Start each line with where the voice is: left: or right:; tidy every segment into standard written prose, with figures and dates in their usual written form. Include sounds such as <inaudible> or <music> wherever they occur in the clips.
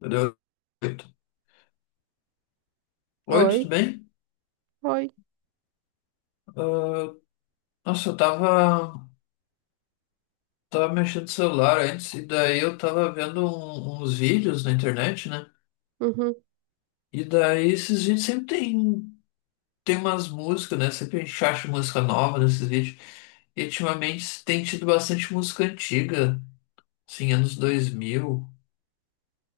left: Deu oito. Oi, tudo
right: Oi,
left: bem?
right: oi.
left: Ah, nossa, tava mexendo no celular antes, e daí eu tava vendo uns vídeos na internet, né?
right: Uhum.
left: E daí esses vídeos tem umas músicas, né? Sempre a gente acha música nova nesses vídeos. E ultimamente tem tido bastante música antiga, assim, anos 2000,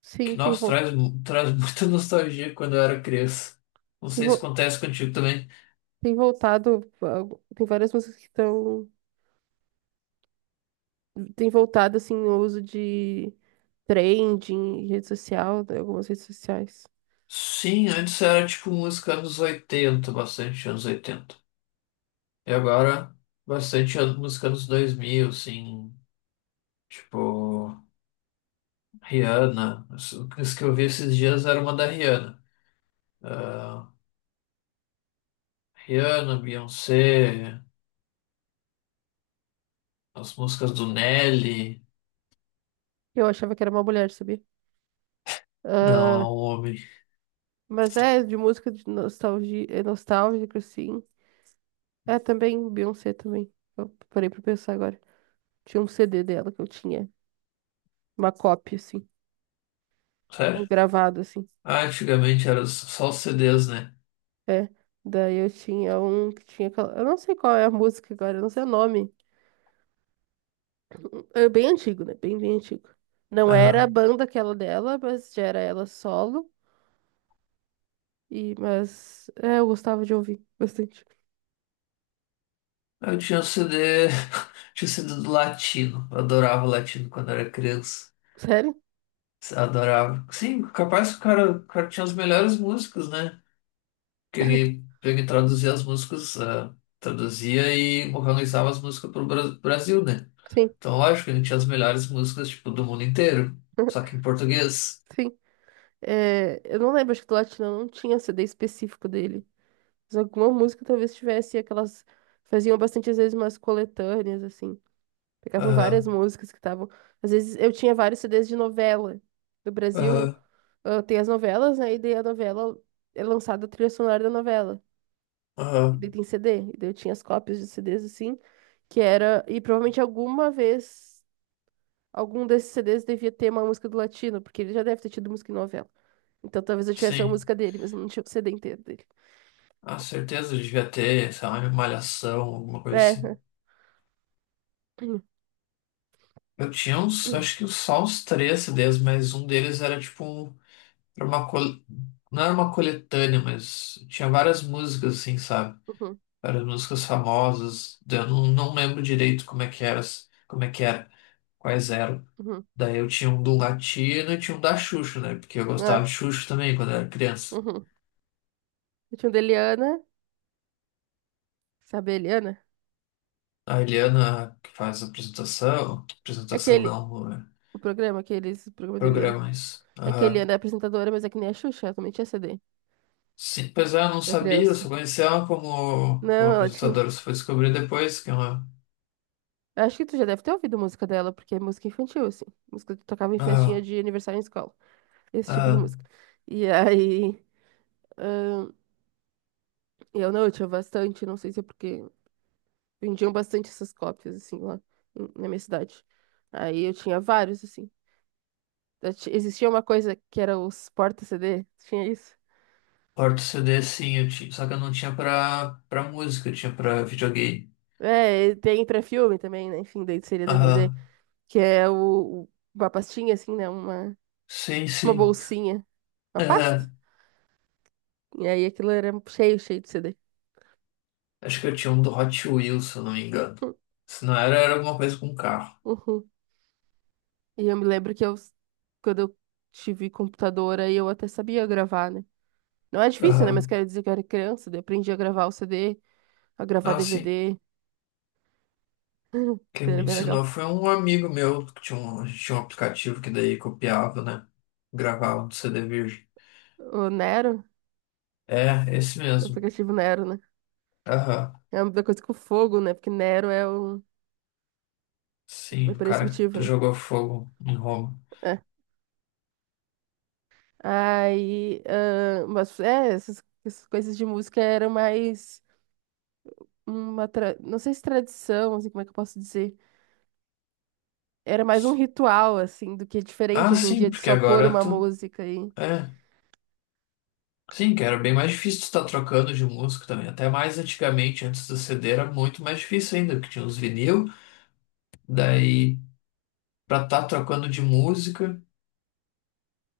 right: Sim,
left: que,
right: tem,
left: nossa,
right: vo
left: traz <laughs> muita nostalgia quando eu era criança. Não
right: tem,
left: sei se
right: vo
left: acontece contigo também.
right: tem voltado. Tem várias músicas que estão. Tem voltado, assim, o uso de trending, rede social, né, algumas redes sociais.
left: Sim, antes era tipo música anos 80, bastante anos 80. E agora, bastante música dos 2000 assim, tipo, Rihanna. Isso que eu vi esses dias era uma da Rihanna. Ah, Rihanna, Beyoncé, as músicas do Nelly.
right: Eu achava que era uma mulher, sabia?
left: Não, é
right: Ah,
left: um homem.
right: mas é, de música de nostalgia, é nostálgico, sim. É também Beyoncé também. Eu parei pra pensar agora. Tinha um CD dela que eu tinha. Uma cópia, assim.
left: Sério?
right: Gravado, assim.
left: Ah, antigamente era só os CDs, né?
right: É, daí eu tinha um que tinha aquela. Eu não sei qual é a música agora, eu não sei o nome. É bem antigo, né? Bem antigo. Não era a
left: Aham.
right: banda aquela dela, mas já era ela solo. E, mas é, eu gostava de ouvir bastante.
left: Eu tinha o CD, <laughs> tinha o CD do latino. Eu adorava o latino quando era criança.
right: Sério?
left: Adorava. Sim, capaz que o cara tinha as melhores músicas, né? Que ele traduzia as músicas, ah, traduzia e organizava as músicas para o Brasil, né?
right: Sim,
left: Então, lógico, ele tinha as melhores músicas, tipo, do mundo inteiro, só
right: <laughs>
left: que em português.
right: sim. É, eu não lembro, acho que do Latino não tinha CD específico dele. Mas alguma música talvez tivesse aquelas. Faziam bastante, às vezes, umas coletâneas, assim. Pegavam várias
left: Aham,
right: músicas que estavam. Às vezes eu tinha vários CDs de novela do
left: aham,
right: Brasil. Tem as novelas, né? E daí a novela é lançada a trilha sonora da novela. E daí
left: aham,
right: tem CD. E daí eu tinha as cópias de CDs assim, que era. E provavelmente alguma vez algum desses CDs devia ter uma música do Latino, porque ele já deve ter tido música em novela. Então talvez eu tivesse a
left: sim.
right: música dele, mas não tinha o CD inteiro dele.
left: Ah, certeza, ele devia ter, sei lá, malhação, alguma coisa assim.
right: É. <clears throat>
left: Eu tinha uns, acho que só uns três CDs, mas um deles era tipo era não era uma coletânea, mas tinha várias músicas, assim, sabe?
right: Uhum,
left: Várias músicas famosas. Eu não, não lembro direito como é que era, quais eram.
right: uhum,
left: Daí eu tinha um do Latino e tinha um da Xuxa, né? Porque eu gostava
right: ah,
left: de Xuxa também quando era criança.
right: uhum. Eu tinha o da Eliana. Sabe a Eliana?
left: A Eliana, que faz a
right: É
left: apresentação
right: aquele.
left: não, é,
right: O programa, aqueles. O programa da Eliana.
left: programas.
right: É que a
left: Aham.
right: Eliana é apresentadora, mas é que nem a Xuxa, ela também tinha CD
left: Sim, pois é, eu não
right: pra
left: sabia, eu
right: criança.
left: só conhecia ela como
right: Não, ela tinha.
left: apresentadora, só fui descobrir depois que é uma.
right: Eu acho que tu já deve ter ouvido música dela, porque é música infantil, assim. Música que tocava em festinha
left: Aham,
right: de aniversário em escola. Esse tipo de música.
left: aham.
right: E aí, ahn, eu tinha bastante, não sei se é porque vendiam bastante essas cópias, assim, lá na minha cidade. Aí eu tinha vários, assim. Existia uma coisa que era os porta-CD, tinha isso.
left: Porta CD sim, eu tinha, só que eu não tinha pra música, eu tinha pra videogame.
right: É, e tem pra filme também, né? Enfim, daí seria DVD,
left: Aham,
right: que é uma pastinha, assim, né? Uma,
left: sim,
right: tipo uma
left: sim.
right: bolsinha, uma pasta.
left: É,
right: E aí aquilo era cheio de CD.
left: acho que eu tinha um do Hot Wheels, se eu não me engano. Se não era, era alguma coisa com carro.
right: Uhum. E eu me lembro que quando eu tive computador, aí eu até sabia gravar, né? Não é difícil, né? Mas
left: Aham.
right: quero dizer que eu era criança, daí aprendi a gravar o CD, a gravar
left: Ah, sim.
right: DVD,
left: Quem
right: era
left: me
right: bem
left: ensinou
right: legal.
left: foi um amigo meu que tinha um, a gente tinha um aplicativo que daí copiava, né? Gravava no CD virgem.
right: O Nero,
left: É, esse
right: o
left: mesmo.
right: aplicativo Nero, né?
left: Aham.
right: É uma coisa com fogo, né? Porque Nero é um. É
left: Sim, o
right: por esse
left: cara
right: motivo,
left: que
right: né?
left: jogou fogo em Roma.
right: É. Aí, essas coisas de música eram mais uma. Não sei se tradição, assim, como é que eu posso dizer? Era mais um ritual, assim, do que é diferente
left: Ah,
right: hoje em
left: sim,
right: dia de
left: porque
right: só pôr
left: agora
right: uma
left: tu.
right: música e.
left: É. Sim, que era bem mais difícil tu estar trocando de música também. Até mais antigamente, antes do CD, era muito mais difícil ainda, porque tinha os vinil. Daí pra estar trocando de música,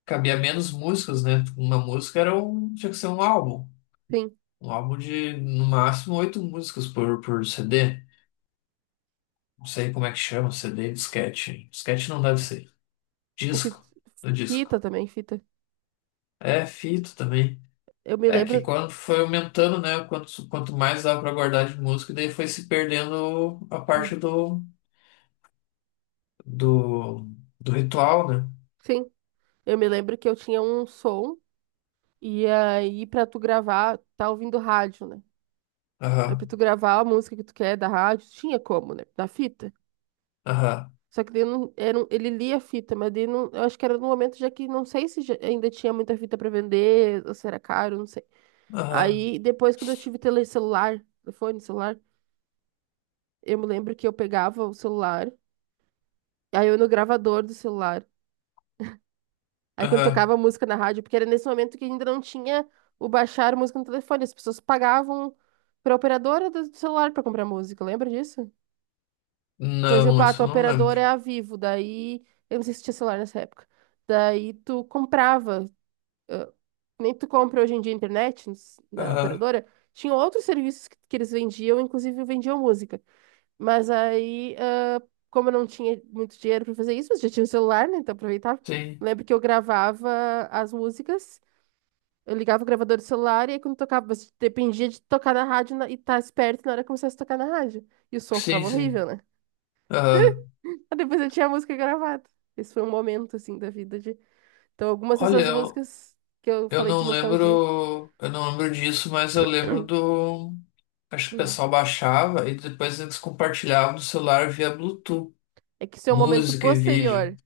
left: cabia menos músicas, né? Uma música era um, tinha que ser um álbum.
right: Sim,
left: Um álbum de, no máximo, oito músicas por CD. Não sei como é que chama, CD, disquete. Disquete não deve ser.
right: o que.
left: Disco, no disco.
right: Fita também, fita.
left: É, fita também.
right: Eu me
left: É que
right: lembro.
left: quando foi aumentando, né? Quanto mais dava pra guardar de música, daí foi se perdendo a parte
right: <clears throat>
left: do, do ritual, né?
right: Sim, eu me lembro que eu tinha um som e aí pra tu gravar, tá ouvindo rádio, né? Aí pra
left: Aham,
right: tu gravar a música que tu quer da rádio, tinha como, né? Da fita.
left: aham,
right: Só que daí não, era, ele lia a fita, mas daí não, eu acho que era no momento já que não sei se ainda tinha muita fita pra vender, ou se era caro, não sei.
left: aham,
right: Aí depois quando eu tive tele celular, telefone, celular. Eu me lembro que eu pegava o celular, aí eu ia no gravador do celular. Aí quando
left: aham.
right: tocava música na rádio, porque era nesse momento que ainda não tinha o baixar música no telefone, as pessoas pagavam pra operadora do celular pra comprar música, lembra disso? Por
left: Não,
right: exemplo, a
left: isso
right: tua
left: eu não
right: operadora é
left: lembro.
right: a Vivo, daí eu não sei se tinha celular nessa época. Daí tu comprava, ah, nem tu compra hoje em dia internet na
left: Aham.
right: operadora, tinha outros serviços que eles vendiam, inclusive vendiam música. Mas aí, como eu não tinha muito dinheiro para fazer isso, mas já tinha um celular, né? Então aproveitava.
left: Sim,
right: Eu lembro que eu gravava as músicas, eu ligava o gravador do celular e aí quando tocava, mas dependia de tocar na rádio e estar esperto na hora que começasse a tocar na rádio. E o som
left: sim,
right: ficava horrível,
left: sim.
right: né?
left: Ah,
right: <laughs> Aí depois eu tinha a música gravada. Esse foi um momento, assim, da vida de... Então, algumas
left: olha,
right: dessas
left: eu,
right: músicas que eu falei de nostalgia.
left: eu não lembro disso, mas eu lembro do, acho que o
right: Hum.
left: pessoal baixava e depois eles compartilhavam no celular via Bluetooth,
right: É que isso é um momento
left: música e vídeo.
right: posterior.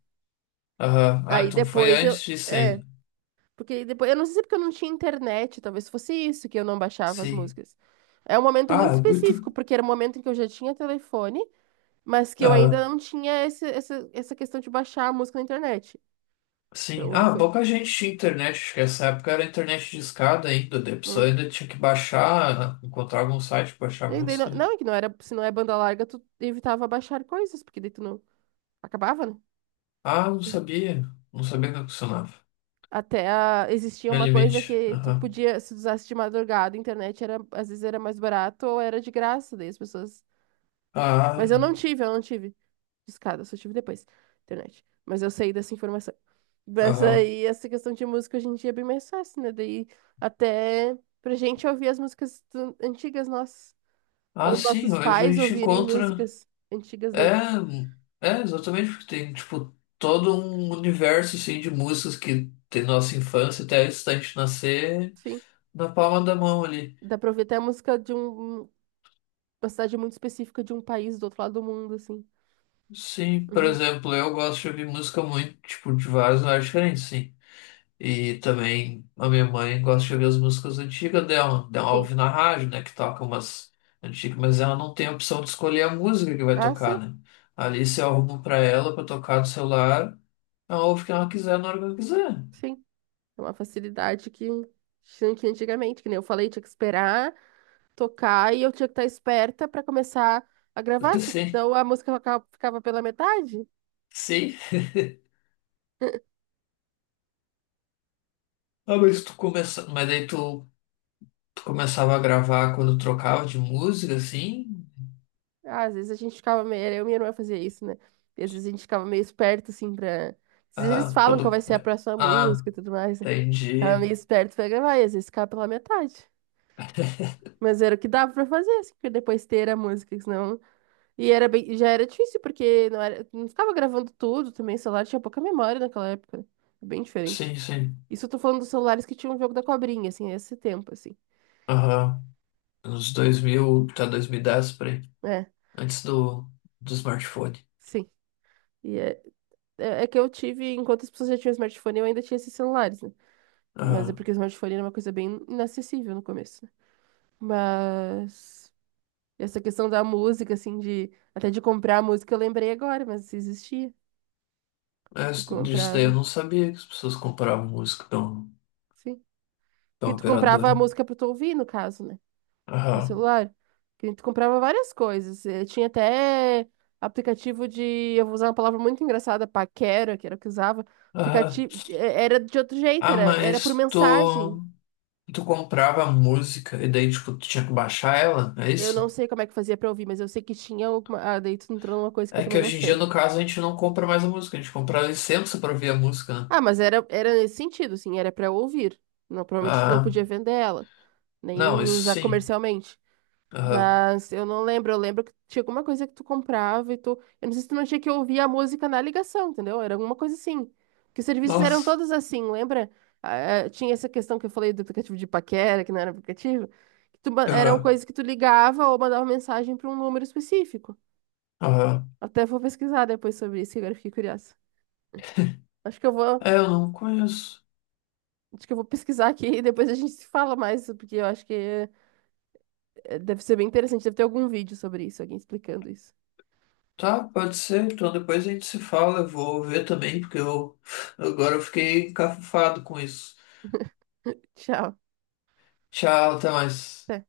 left: Aham. Ah,
right: Aí
left: então foi
right: depois eu...
left: antes disso
right: É.
left: ainda.
right: Porque depois, eu não sei se é porque eu não tinha internet, talvez fosse isso que eu não baixava as
left: Sim.
right: músicas. É um momento
left: Ah,
right: muito
left: é muito.
right: específico, porque era um momento em que eu já tinha telefone, mas que eu ainda
left: Aham.
right: não tinha essa questão de baixar a música na internet.
left: Sim.
right: Então eu
left: Ah,
right: foi.
left: pouca gente tinha internet, acho que essa época era internet de escada ainda, daí a pessoa
right: Hum.
left: ainda tinha que baixar, encontrar algum site para baixar
right: E daí
left: música, né?
right: é que não era, se não é banda larga, tu evitava baixar coisas, porque daí tu não acabava, né?
left: Ah, não sabia que funcionava.
right: Até existia uma coisa
left: Realmente.
right: que tu podia, se usasse de madrugada, a internet era, às vezes era mais barato ou era de graça, daí as pessoas. Mas
left: Ah,
right: eu não tive. Discada, só tive depois. Internet. Mas eu saí dessa informação. Mas
left: aham.
right: aí, essa questão de música hoje em dia é bem mais fácil, né? Daí, até pra gente ouvir as músicas antigas nossas.
left: Ah,
right: Ou
left: sim,
right: nossos
left: hoje a
right: pais
left: gente
right: ouvirem
left: encontra.
right: músicas antigas
left: É,
right: deles.
left: é exatamente porque tem, tipo, todo um universo assim, de músicas que tem nossa infância até antes gente nascer
right: Enfim,
left: na palma da mão ali.
right: dá pra ouvir até a música de uma cidade muito específica de um país do outro lado do mundo, assim.
left: Sim, por
right: Uhum.
left: exemplo, eu gosto de ouvir música muito, tipo, de vários lugares diferentes, sim. E também a minha mãe gosta de ouvir as músicas antigas dela. Ela
right: Sim.
left: ouve na rádio, né? Que toca umas antigas, mas ela não tem a opção de escolher a música que vai
right: Ah,
left: tocar,
right: sim,
left: né? Ali se eu arrumo pra ela pra tocar no celular, ela ouve o que ela quiser na hora que ela quiser.
right: sim. É uma facilidade que tinha que antigamente, que nem eu falei, tinha que esperar tocar e eu tinha que estar esperta pra começar a gravar,
left: <laughs> Sim,
right: senão a música ficava pela metade.
left: sim.
right: <laughs>
left: Ah, mas tu começa... Mas daí tu, tu começava a gravar quando trocava de música, assim?
right: Ah, às vezes a gente ficava meio. Era Eu e minha irmã fazia isso, né? E às vezes a gente ficava meio esperto, assim, pra. Às vezes eles
left: Ah,
right: falam qual
left: quando...
right: vai ser a próxima
left: Ah,
right: música e tudo mais, né? Ficava
left: entendi.
right: meio esperto pra gravar, e às vezes ficava pela metade. Mas era o que dava pra fazer, assim, porque depois ter a música, que senão. E era bem... e já era difícil, porque não era... não ficava gravando tudo também, o celular tinha pouca memória naquela época, né? Bem diferente.
left: Sim, sim.
right: Isso eu tô falando dos celulares que tinham o jogo da cobrinha, assim, esse tempo, assim.
left: Aham. Nos 2000 tá 2010 por aí.
right: É,
left: Antes do smartphone.
right: sim. E é que eu tive, enquanto as pessoas já tinham smartphone, eu ainda tinha esses celulares, né? Mas é
left: Ah,
right: porque o smartphone era uma coisa bem inacessível no começo, né? Mas essa questão da música, assim, de até de comprar a música, eu lembrei agora, mas isso existia. Tu
left: disso daí eu
right: comprava,
left: não sabia que as pessoas compravam música
right: sim.
left: da
right: Porque tu comprava a
left: operadora.
right: música pra tu ouvir, no caso, né? Teu
left: Aham,
right: celular? Que a gente comprava várias coisas. Tinha até aplicativo de. Eu vou usar uma palavra muito engraçada, paquera, que era o que usava.
left: aham.
right: Aplicativo. Era de outro jeito,
left: Ah,
right: era por mensagem.
left: tu comprava música e daí, tipo, tu tinha que baixar ela, é
right: Eu não
left: isso?
right: sei como é que fazia pra ouvir, mas eu sei que tinha alguma. Ah, daí tu entrou numa coisa que eu
left: É que
right: também não
left: hoje em dia,
right: sei.
left: no caso, a gente não compra mais a música, a gente compra a licença pra ouvir a música, né?
right: Ah, mas era nesse sentido, assim, era pra ouvir. Não, provavelmente tu não
left: Ah,
right: podia vender ela, nem
left: não, isso
right: usar
left: sim.
right: comercialmente.
left: Aham.
right: Mas eu não lembro, eu lembro que tinha alguma coisa que tu comprava e tu. Eu não sei se tu não tinha que ouvir a música na ligação, entendeu? Era alguma coisa assim. Que os serviços eram
left: Nossa.
right: todos assim, lembra? Ah, é, tinha essa questão que eu falei do aplicativo de paquera, que não era aplicativo. Que tu, eram
left: Aham,
right: coisas que tu ligava ou mandava mensagem para um número específico.
left: aham.
right: Até vou pesquisar depois sobre isso, que agora eu fiquei curiosa. Acho que eu vou,
left: É, eu não conheço.
right: acho que eu vou pesquisar aqui e depois a gente se fala mais, porque eu acho que deve ser bem interessante. Deve ter algum vídeo sobre isso, alguém explicando isso.
left: Tá, pode ser. Então depois a gente se fala. Eu vou ver também, porque eu agora eu fiquei encafufado com isso.
right: Tchau,
left: Tchau, até mais.
right: até.